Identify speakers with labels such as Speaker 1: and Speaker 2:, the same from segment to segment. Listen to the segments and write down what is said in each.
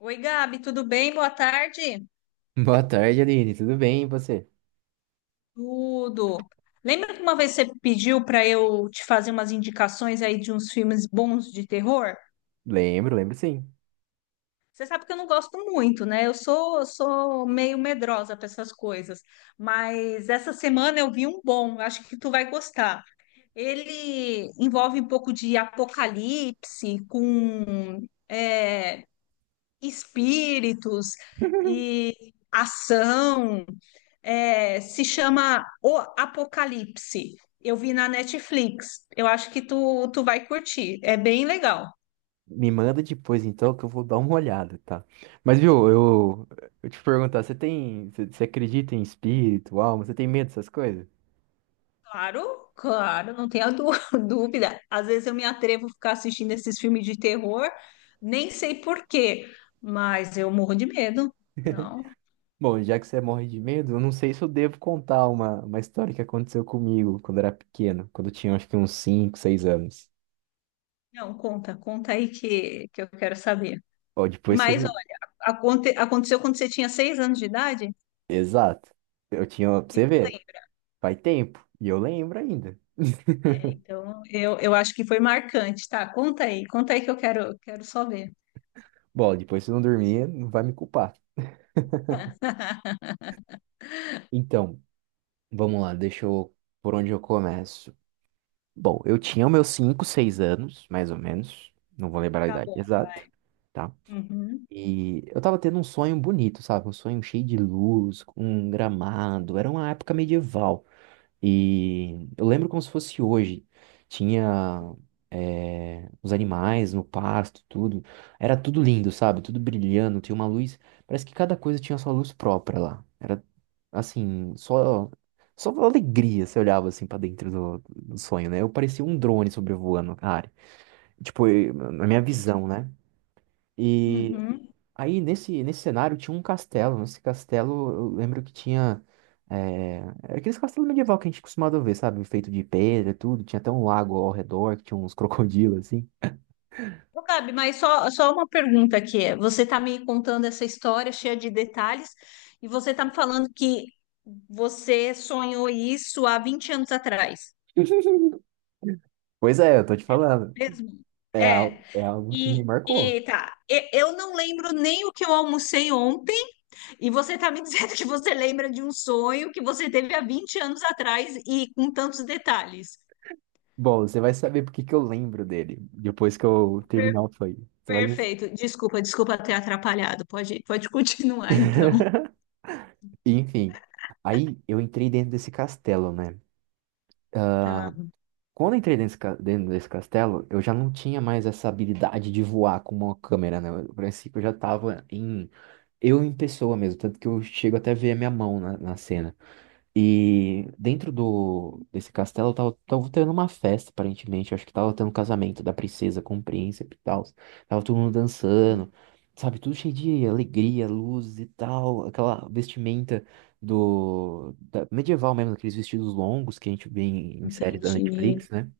Speaker 1: Oi, Gabi, tudo bem? Boa tarde.
Speaker 2: Boa tarde, Aline. Tudo bem, e você?
Speaker 1: Tudo. Lembra que uma vez você pediu para eu te fazer umas indicações aí de uns filmes bons de terror?
Speaker 2: Lembro, lembro sim.
Speaker 1: Você sabe que eu não gosto muito, né? Eu sou meio medrosa para essas coisas, mas essa semana eu vi um bom, acho que tu vai gostar. Ele envolve um pouco de apocalipse com é, espíritos e ação. Se chama O Apocalipse. Eu vi na Netflix. Eu acho que tu vai curtir. É bem legal.
Speaker 2: Me manda depois então que eu vou dar uma olhada, tá? Mas viu, eu te perguntar, você acredita em espírito, alma? Você tem medo dessas coisas?
Speaker 1: Claro, claro, não tenha dú- dúvida. Às vezes eu me atrevo a ficar assistindo esses filmes de terror, nem sei por quê, mas eu morro de medo. Não,
Speaker 2: Bom, já que você morre de medo, eu não sei se eu devo contar uma história que aconteceu comigo quando eu era pequeno, quando eu tinha acho que uns 5, 6 anos.
Speaker 1: não, conta, conta aí que eu quero saber.
Speaker 2: Ó, depois você
Speaker 1: Mas,
Speaker 2: não.
Speaker 1: olha, aconteceu quando você tinha 6 anos de idade?
Speaker 2: Exato. Eu tinha, pra
Speaker 1: E
Speaker 2: você
Speaker 1: tu
Speaker 2: ver,
Speaker 1: lembra?
Speaker 2: faz tempo, e eu lembro ainda.
Speaker 1: É, então, eu acho que foi marcante, tá? Conta aí que eu quero, quero só ver.
Speaker 2: Bom, depois você não dormir, não vai me culpar. Então, vamos lá, deixa eu. Por onde eu começo? Bom, eu tinha os meus 5, 6 anos, mais ou menos. Não vou lembrar a
Speaker 1: Tá
Speaker 2: idade
Speaker 1: bom,
Speaker 2: exata,
Speaker 1: vai.
Speaker 2: tá?
Speaker 1: Uhum.
Speaker 2: E eu tava tendo um sonho bonito, sabe? Um sonho cheio de luz, com um gramado. Era uma época medieval. E eu lembro como se fosse hoje. Tinha os animais no pasto, tudo. Era tudo lindo, sabe? Tudo brilhando, tinha uma luz. Parece que cada coisa tinha sua luz própria lá. Era assim, só alegria, você olhava assim pra dentro do sonho, né? Eu parecia um drone sobrevoando a área. Tipo, na minha
Speaker 1: Entendi.
Speaker 2: visão, né? e
Speaker 1: Uhum.
Speaker 2: Aí nesse, cenário tinha um castelo. Nesse castelo eu lembro que tinha. É, Era aqueles castelos medieval que a gente costumava ver, sabe? Feito de pedra, e tudo. Tinha até um lago ao redor, que tinha uns crocodilos assim.
Speaker 1: Ô, Gabi, mas só, só uma pergunta aqui. Você está me contando essa história cheia de detalhes e você está me falando que você sonhou isso há 20 anos atrás,
Speaker 2: Pois é, eu tô te falando.
Speaker 1: mesmo?
Speaker 2: É,
Speaker 1: É.
Speaker 2: al- é algo que me marcou.
Speaker 1: Eu não lembro nem o que eu almocei ontem. E você está me dizendo que você lembra de um sonho que você teve há 20 anos atrás e com tantos detalhes.
Speaker 2: Bom, você vai saber por que que eu lembro dele depois que eu
Speaker 1: Per-
Speaker 2: terminar o play. Você vai.
Speaker 1: Perfeito. Desculpa, desculpa ter atrapalhado. Pode, pode continuar então.
Speaker 2: Enfim. Aí eu entrei dentro desse castelo, né?
Speaker 1: Tá,
Speaker 2: Quando eu entrei dentro dentro desse castelo, eu já não tinha mais essa habilidade de voar com uma câmera, né? No princípio, eu já tava em. Eu em pessoa mesmo, tanto que eu chego até a ver a minha mão na cena. E dentro do desse castelo, eu tava tendo uma festa, aparentemente. Eu acho que tava tendo um casamento da princesa com o príncipe e tal. Tava todo mundo dançando, sabe? Tudo cheio de alegria, luzes e tal. Aquela vestimenta medieval mesmo, aqueles vestidos longos que a gente vê em séries da
Speaker 1: entendi.
Speaker 2: Netflix, né?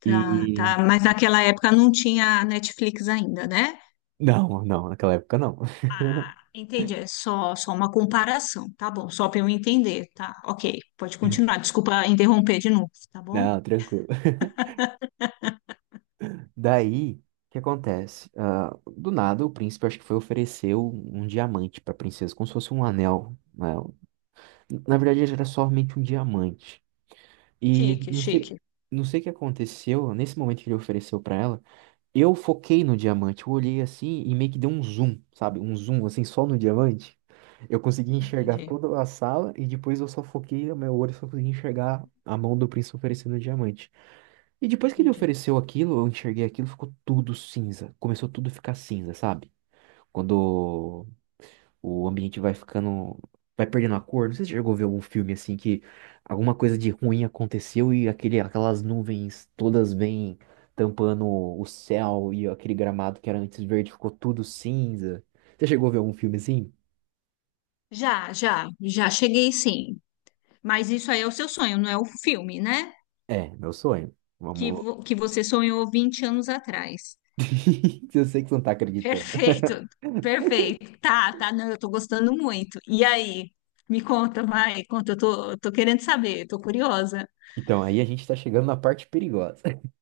Speaker 1: Tá,
Speaker 2: E.
Speaker 1: tá. Mas naquela época não tinha Netflix ainda, né?
Speaker 2: Não, não, naquela época não.
Speaker 1: Ah, entendi. É só, só uma comparação, tá bom? Só para eu entender, tá? Ok, pode continuar. Desculpa interromper de novo, tá bom?
Speaker 2: Não, tranquilo. Daí, o que acontece? Ah, do nada, o príncipe acho que foi oferecer um diamante pra princesa, como se fosse um anel, né? Na verdade, ele era somente um diamante. E
Speaker 1: Chique,
Speaker 2: não sei,
Speaker 1: chique.
Speaker 2: não sei o que aconteceu, nesse momento que ele ofereceu pra ela. Eu foquei no diamante, eu olhei assim e meio que deu um zoom, sabe? Um zoom assim só no diamante. Eu consegui enxergar
Speaker 1: Entendi,
Speaker 2: toda a sala e depois eu só foquei, o meu olho só consegui enxergar a mão do príncipe oferecendo o diamante. E depois que ele
Speaker 1: entendi.
Speaker 2: ofereceu aquilo, eu enxerguei aquilo, ficou tudo cinza. Começou tudo a ficar cinza, sabe? Quando o ambiente vai ficando. Vai perdendo a cor. Não sei se você chegou a ver algum filme assim que alguma coisa de ruim aconteceu e aquelas nuvens todas vêm tampando o céu, e aquele gramado que era antes verde ficou tudo cinza. Você chegou a ver algum filme assim?
Speaker 1: Já, já, já cheguei sim. Mas isso aí é o seu sonho, não é o filme, né?
Speaker 2: É, meu sonho. Vamos.
Speaker 1: Que você sonhou 20 anos atrás.
Speaker 2: Eu sei que você não tá acreditando.
Speaker 1: Perfeito, perfeito. Tá, tá, não, eu tô gostando muito. E aí? Me conta, vai, conta, eu tô querendo saber, tô curiosa.
Speaker 2: Então, aí a gente tá chegando na parte perigosa.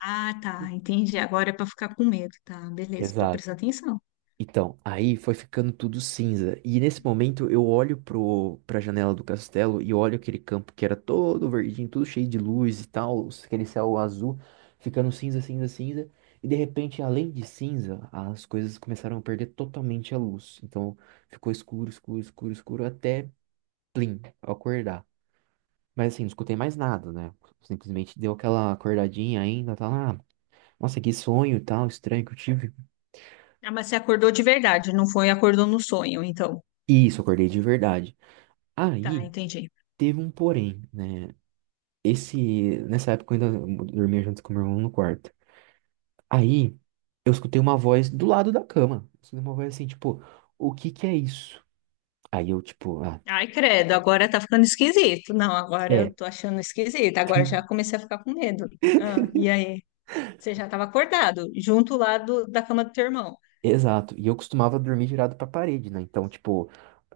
Speaker 1: Ah, tá, entendi. Agora é pra ficar com medo, tá? Beleza, tô
Speaker 2: Exato.
Speaker 1: prestando atenção.
Speaker 2: Então, aí foi ficando tudo cinza. E nesse momento eu olho pra janela do castelo e olho aquele campo que era todo verdinho, tudo cheio de luz e tal, aquele céu azul, ficando cinza, cinza, cinza. E de repente, além de cinza, as coisas começaram a perder totalmente a luz. Então ficou escuro, escuro, escuro, escuro, até plim, eu acordar. Mas assim, não escutei mais nada, né? Simplesmente deu aquela acordadinha ainda, tá lá. Nossa, que sonho e tal, estranho que eu tive.
Speaker 1: Ah, mas você acordou de verdade, não foi acordou no sonho, então.
Speaker 2: Isso, acordei de verdade.
Speaker 1: Tá,
Speaker 2: Aí.
Speaker 1: entendi.
Speaker 2: Teve um porém, né? Nessa época eu ainda dormia junto com meu irmão no quarto. Aí eu escutei uma voz do lado da cama. Eu escutei uma voz assim, tipo, o que que é isso? Aí eu, tipo,
Speaker 1: Ai, credo, agora tá ficando esquisito. Não, agora
Speaker 2: é.
Speaker 1: eu tô achando esquisito. Agora já comecei a ficar com medo. Ah, e aí? Você já estava acordado, junto lá da cama do teu irmão.
Speaker 2: Exato. E eu costumava dormir virado pra parede, né? Então, tipo,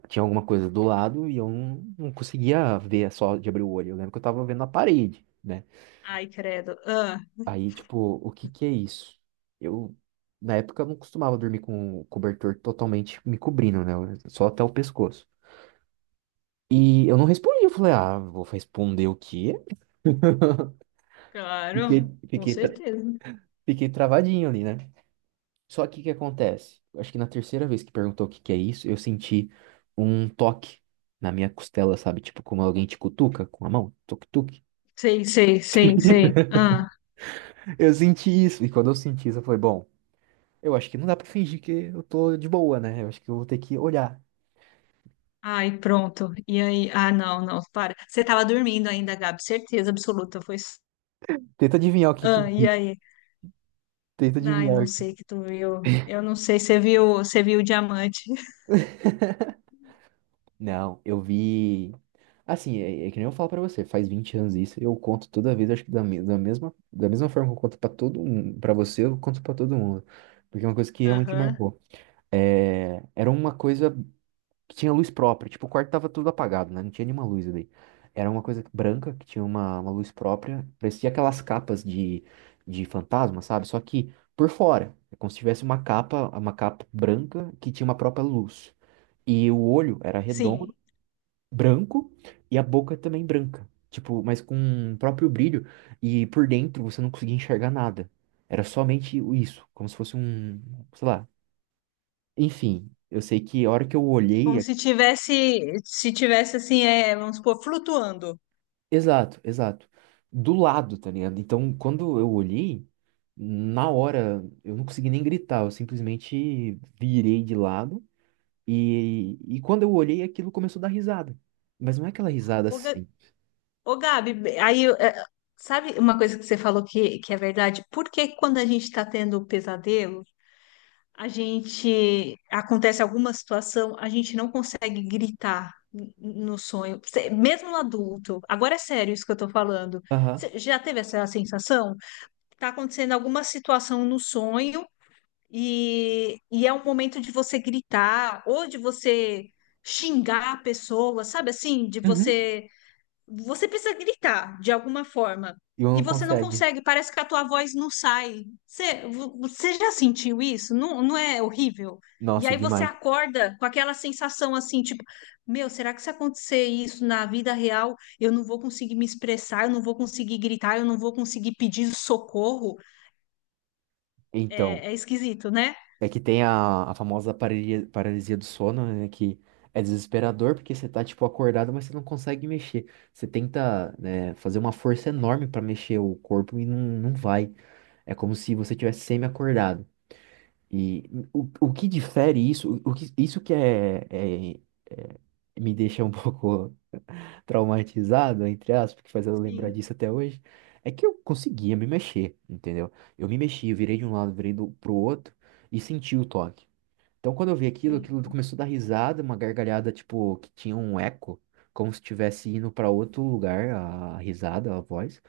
Speaker 2: tinha alguma coisa do lado e eu não conseguia ver só de abrir o olho. Eu lembro que eu tava vendo a parede, né?
Speaker 1: Ai, credo. Ah,
Speaker 2: Aí, tipo, o que que é isso? Eu, na época, eu não costumava dormir com o cobertor totalmente me cobrindo, né? Só até o pescoço. E eu não respondi, eu falei, vou responder o quê? Fiquei,
Speaker 1: claro, com
Speaker 2: fiquei, tra-
Speaker 1: certeza.
Speaker 2: fiquei travadinho ali, né? Só que o que acontece? Eu acho que na terceira vez que perguntou o que que é isso, eu senti um toque na minha costela, sabe? Tipo, como alguém te cutuca com a mão, tuk-tuk.
Speaker 1: Sei, sei, sei, sei. Ah,
Speaker 2: Eu senti isso. E quando eu senti isso, eu falei, bom, eu acho que não dá pra fingir que eu tô de boa, né? Eu acho que eu vou ter que olhar.
Speaker 1: ai, pronto. E aí? Ah, não, não, para. Você estava dormindo ainda, Gabi, certeza absoluta.
Speaker 2: Tenta adivinhar o que que.
Speaker 1: Ah, e aí?
Speaker 2: Tenta
Speaker 1: Ai, não
Speaker 2: adivinhar.
Speaker 1: sei que tu viu. Eu não sei, você viu o diamante.
Speaker 2: Não, eu vi. Assim, é que nem eu falo pra você, faz 20 anos isso, eu conto toda vez, acho que da mesma forma que eu conto pra todo mundo, pra você, eu conto pra todo mundo. Porque é uma coisa que realmente
Speaker 1: Aham.
Speaker 2: marcou. É, era uma coisa que tinha luz própria, tipo, o quarto tava tudo apagado, né? Não tinha nenhuma luz ali. Era uma coisa branca que tinha uma luz própria, parecia aquelas capas de fantasma, sabe? Só que por fora, é como se tivesse uma capa branca que tinha uma própria luz. E o olho era redondo,
Speaker 1: Sim.
Speaker 2: branco, e a boca também branca. Tipo, mas com o próprio brilho. E por dentro você não conseguia enxergar nada. Era somente isso, como se fosse um, sei lá. Enfim, eu sei que a hora que eu olhei.
Speaker 1: Como se tivesse, se tivesse assim, vamos supor, flutuando.
Speaker 2: Exato, exato. Do lado, tá ligado? Então, quando eu olhei, na hora eu não consegui nem gritar, eu simplesmente virei de lado. E quando eu olhei, aquilo começou a dar risada. Mas não é aquela risada
Speaker 1: Ô, Ga-
Speaker 2: assim.
Speaker 1: Ô, Gabi, aí, é, sabe uma coisa que você falou que é verdade? Por que quando a gente está tendo pesadelo, a gente, acontece alguma situação, a gente não consegue gritar no sonho, mesmo no adulto. Agora é sério isso que eu tô falando.
Speaker 2: Aham.
Speaker 1: Você já teve essa sensação? Tá acontecendo alguma situação no sonho e é um momento de você gritar ou de você xingar a pessoa, sabe assim? De
Speaker 2: Uhum.
Speaker 1: você. Você precisa gritar de alguma forma.
Speaker 2: E eu
Speaker 1: E
Speaker 2: não
Speaker 1: você não
Speaker 2: consegue.
Speaker 1: consegue, parece que a tua voz não sai. Você já sentiu isso? Não, não é horrível? E
Speaker 2: Nossa,
Speaker 1: aí você
Speaker 2: demais.
Speaker 1: acorda com aquela sensação assim, tipo, meu, será que se acontecer isso na vida real, eu não vou conseguir me expressar, eu não vou conseguir gritar, eu não vou conseguir pedir socorro?
Speaker 2: Então,
Speaker 1: É é esquisito, né?
Speaker 2: é que tem a famosa paralisia, paralisia do sono, né? Que é desesperador porque você tá, tipo, acordado, mas você não consegue mexer. Você tenta, né, fazer uma força enorme pra mexer o corpo e não vai. É como se você tivesse semi-acordado. E o que difere isso, isso que é, é- me deixa um pouco traumatizado, entre aspas, que faz ela lembrar
Speaker 1: Sim,
Speaker 2: disso até hoje, é que eu conseguia me mexer, entendeu? Eu me mexi, eu virei de um lado, virei pro outro, e senti o toque. Então, quando eu vi aquilo,
Speaker 1: sim.
Speaker 2: aquilo começou a dar risada, uma gargalhada, tipo, que tinha um eco, como se estivesse indo para outro lugar, a risada, a voz.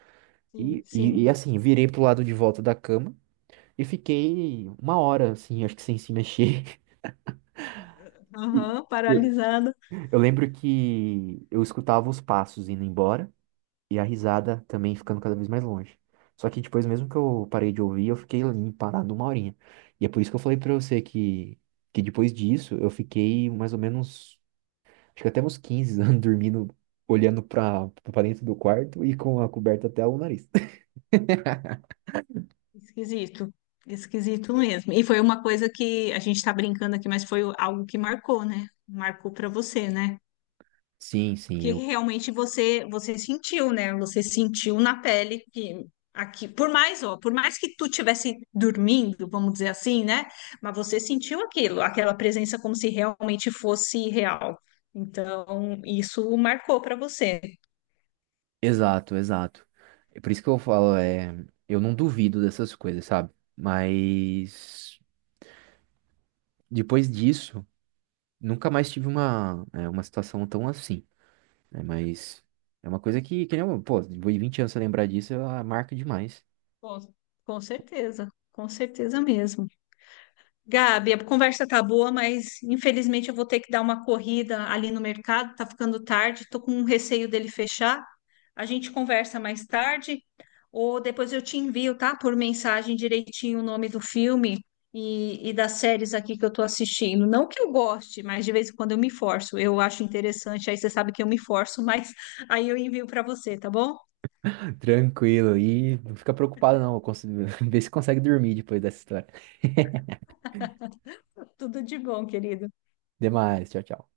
Speaker 1: Sim,
Speaker 2: E, e,
Speaker 1: sim.
Speaker 2: e assim, virei pro lado de volta da cama e fiquei uma hora, assim, acho que sem se mexer. E
Speaker 1: Aham,
Speaker 2: Eu
Speaker 1: paralisado.
Speaker 2: eu lembro que eu escutava os passos indo embora. E a risada também ficando cada vez mais longe. Só que depois, mesmo que eu parei de ouvir, eu fiquei ali parado uma horinha. E é por isso que eu falei pra você que, depois disso eu fiquei mais ou menos, acho que até uns 15 anos dormindo, olhando pra, dentro do quarto e com a coberta até o nariz.
Speaker 1: Esquisito. Esquisito mesmo. E foi uma coisa que a gente está brincando aqui, mas foi algo que marcou, né? Marcou para você, né?
Speaker 2: Sim, sim,
Speaker 1: Que
Speaker 2: eu.
Speaker 1: realmente você sentiu, né? Você sentiu na pele que aqui, por mais, ó, por mais que tu tivesse dormindo, vamos dizer assim, né? Mas você sentiu aquilo, aquela presença como se realmente fosse real. Então, isso marcou para você.
Speaker 2: Exato, exato. É por isso que eu falo, eu não duvido dessas coisas, sabe? Mas depois disso, nunca mais tive uma situação tão assim, né? Mas é uma coisa que nem, pô, depois de 20 anos você lembrar disso, ela marca demais.
Speaker 1: Com, com certeza mesmo. Gabi, a conversa tá boa, mas infelizmente eu vou ter que dar uma corrida ali no mercado, tá ficando tarde, tô com um receio dele fechar. A gente conversa mais tarde, ou depois eu te envio, tá? Por mensagem direitinho o nome do filme e das séries aqui que eu tô assistindo. Não que eu goste, mas de vez em quando eu me forço. Eu acho interessante, aí você sabe que eu me forço, mas aí eu envio para você, tá bom?
Speaker 2: Tranquilo, e não fica preocupado não, vê se consegue dormir depois dessa história.
Speaker 1: Tudo de bom, querida.
Speaker 2: Demais, tchau, tchau.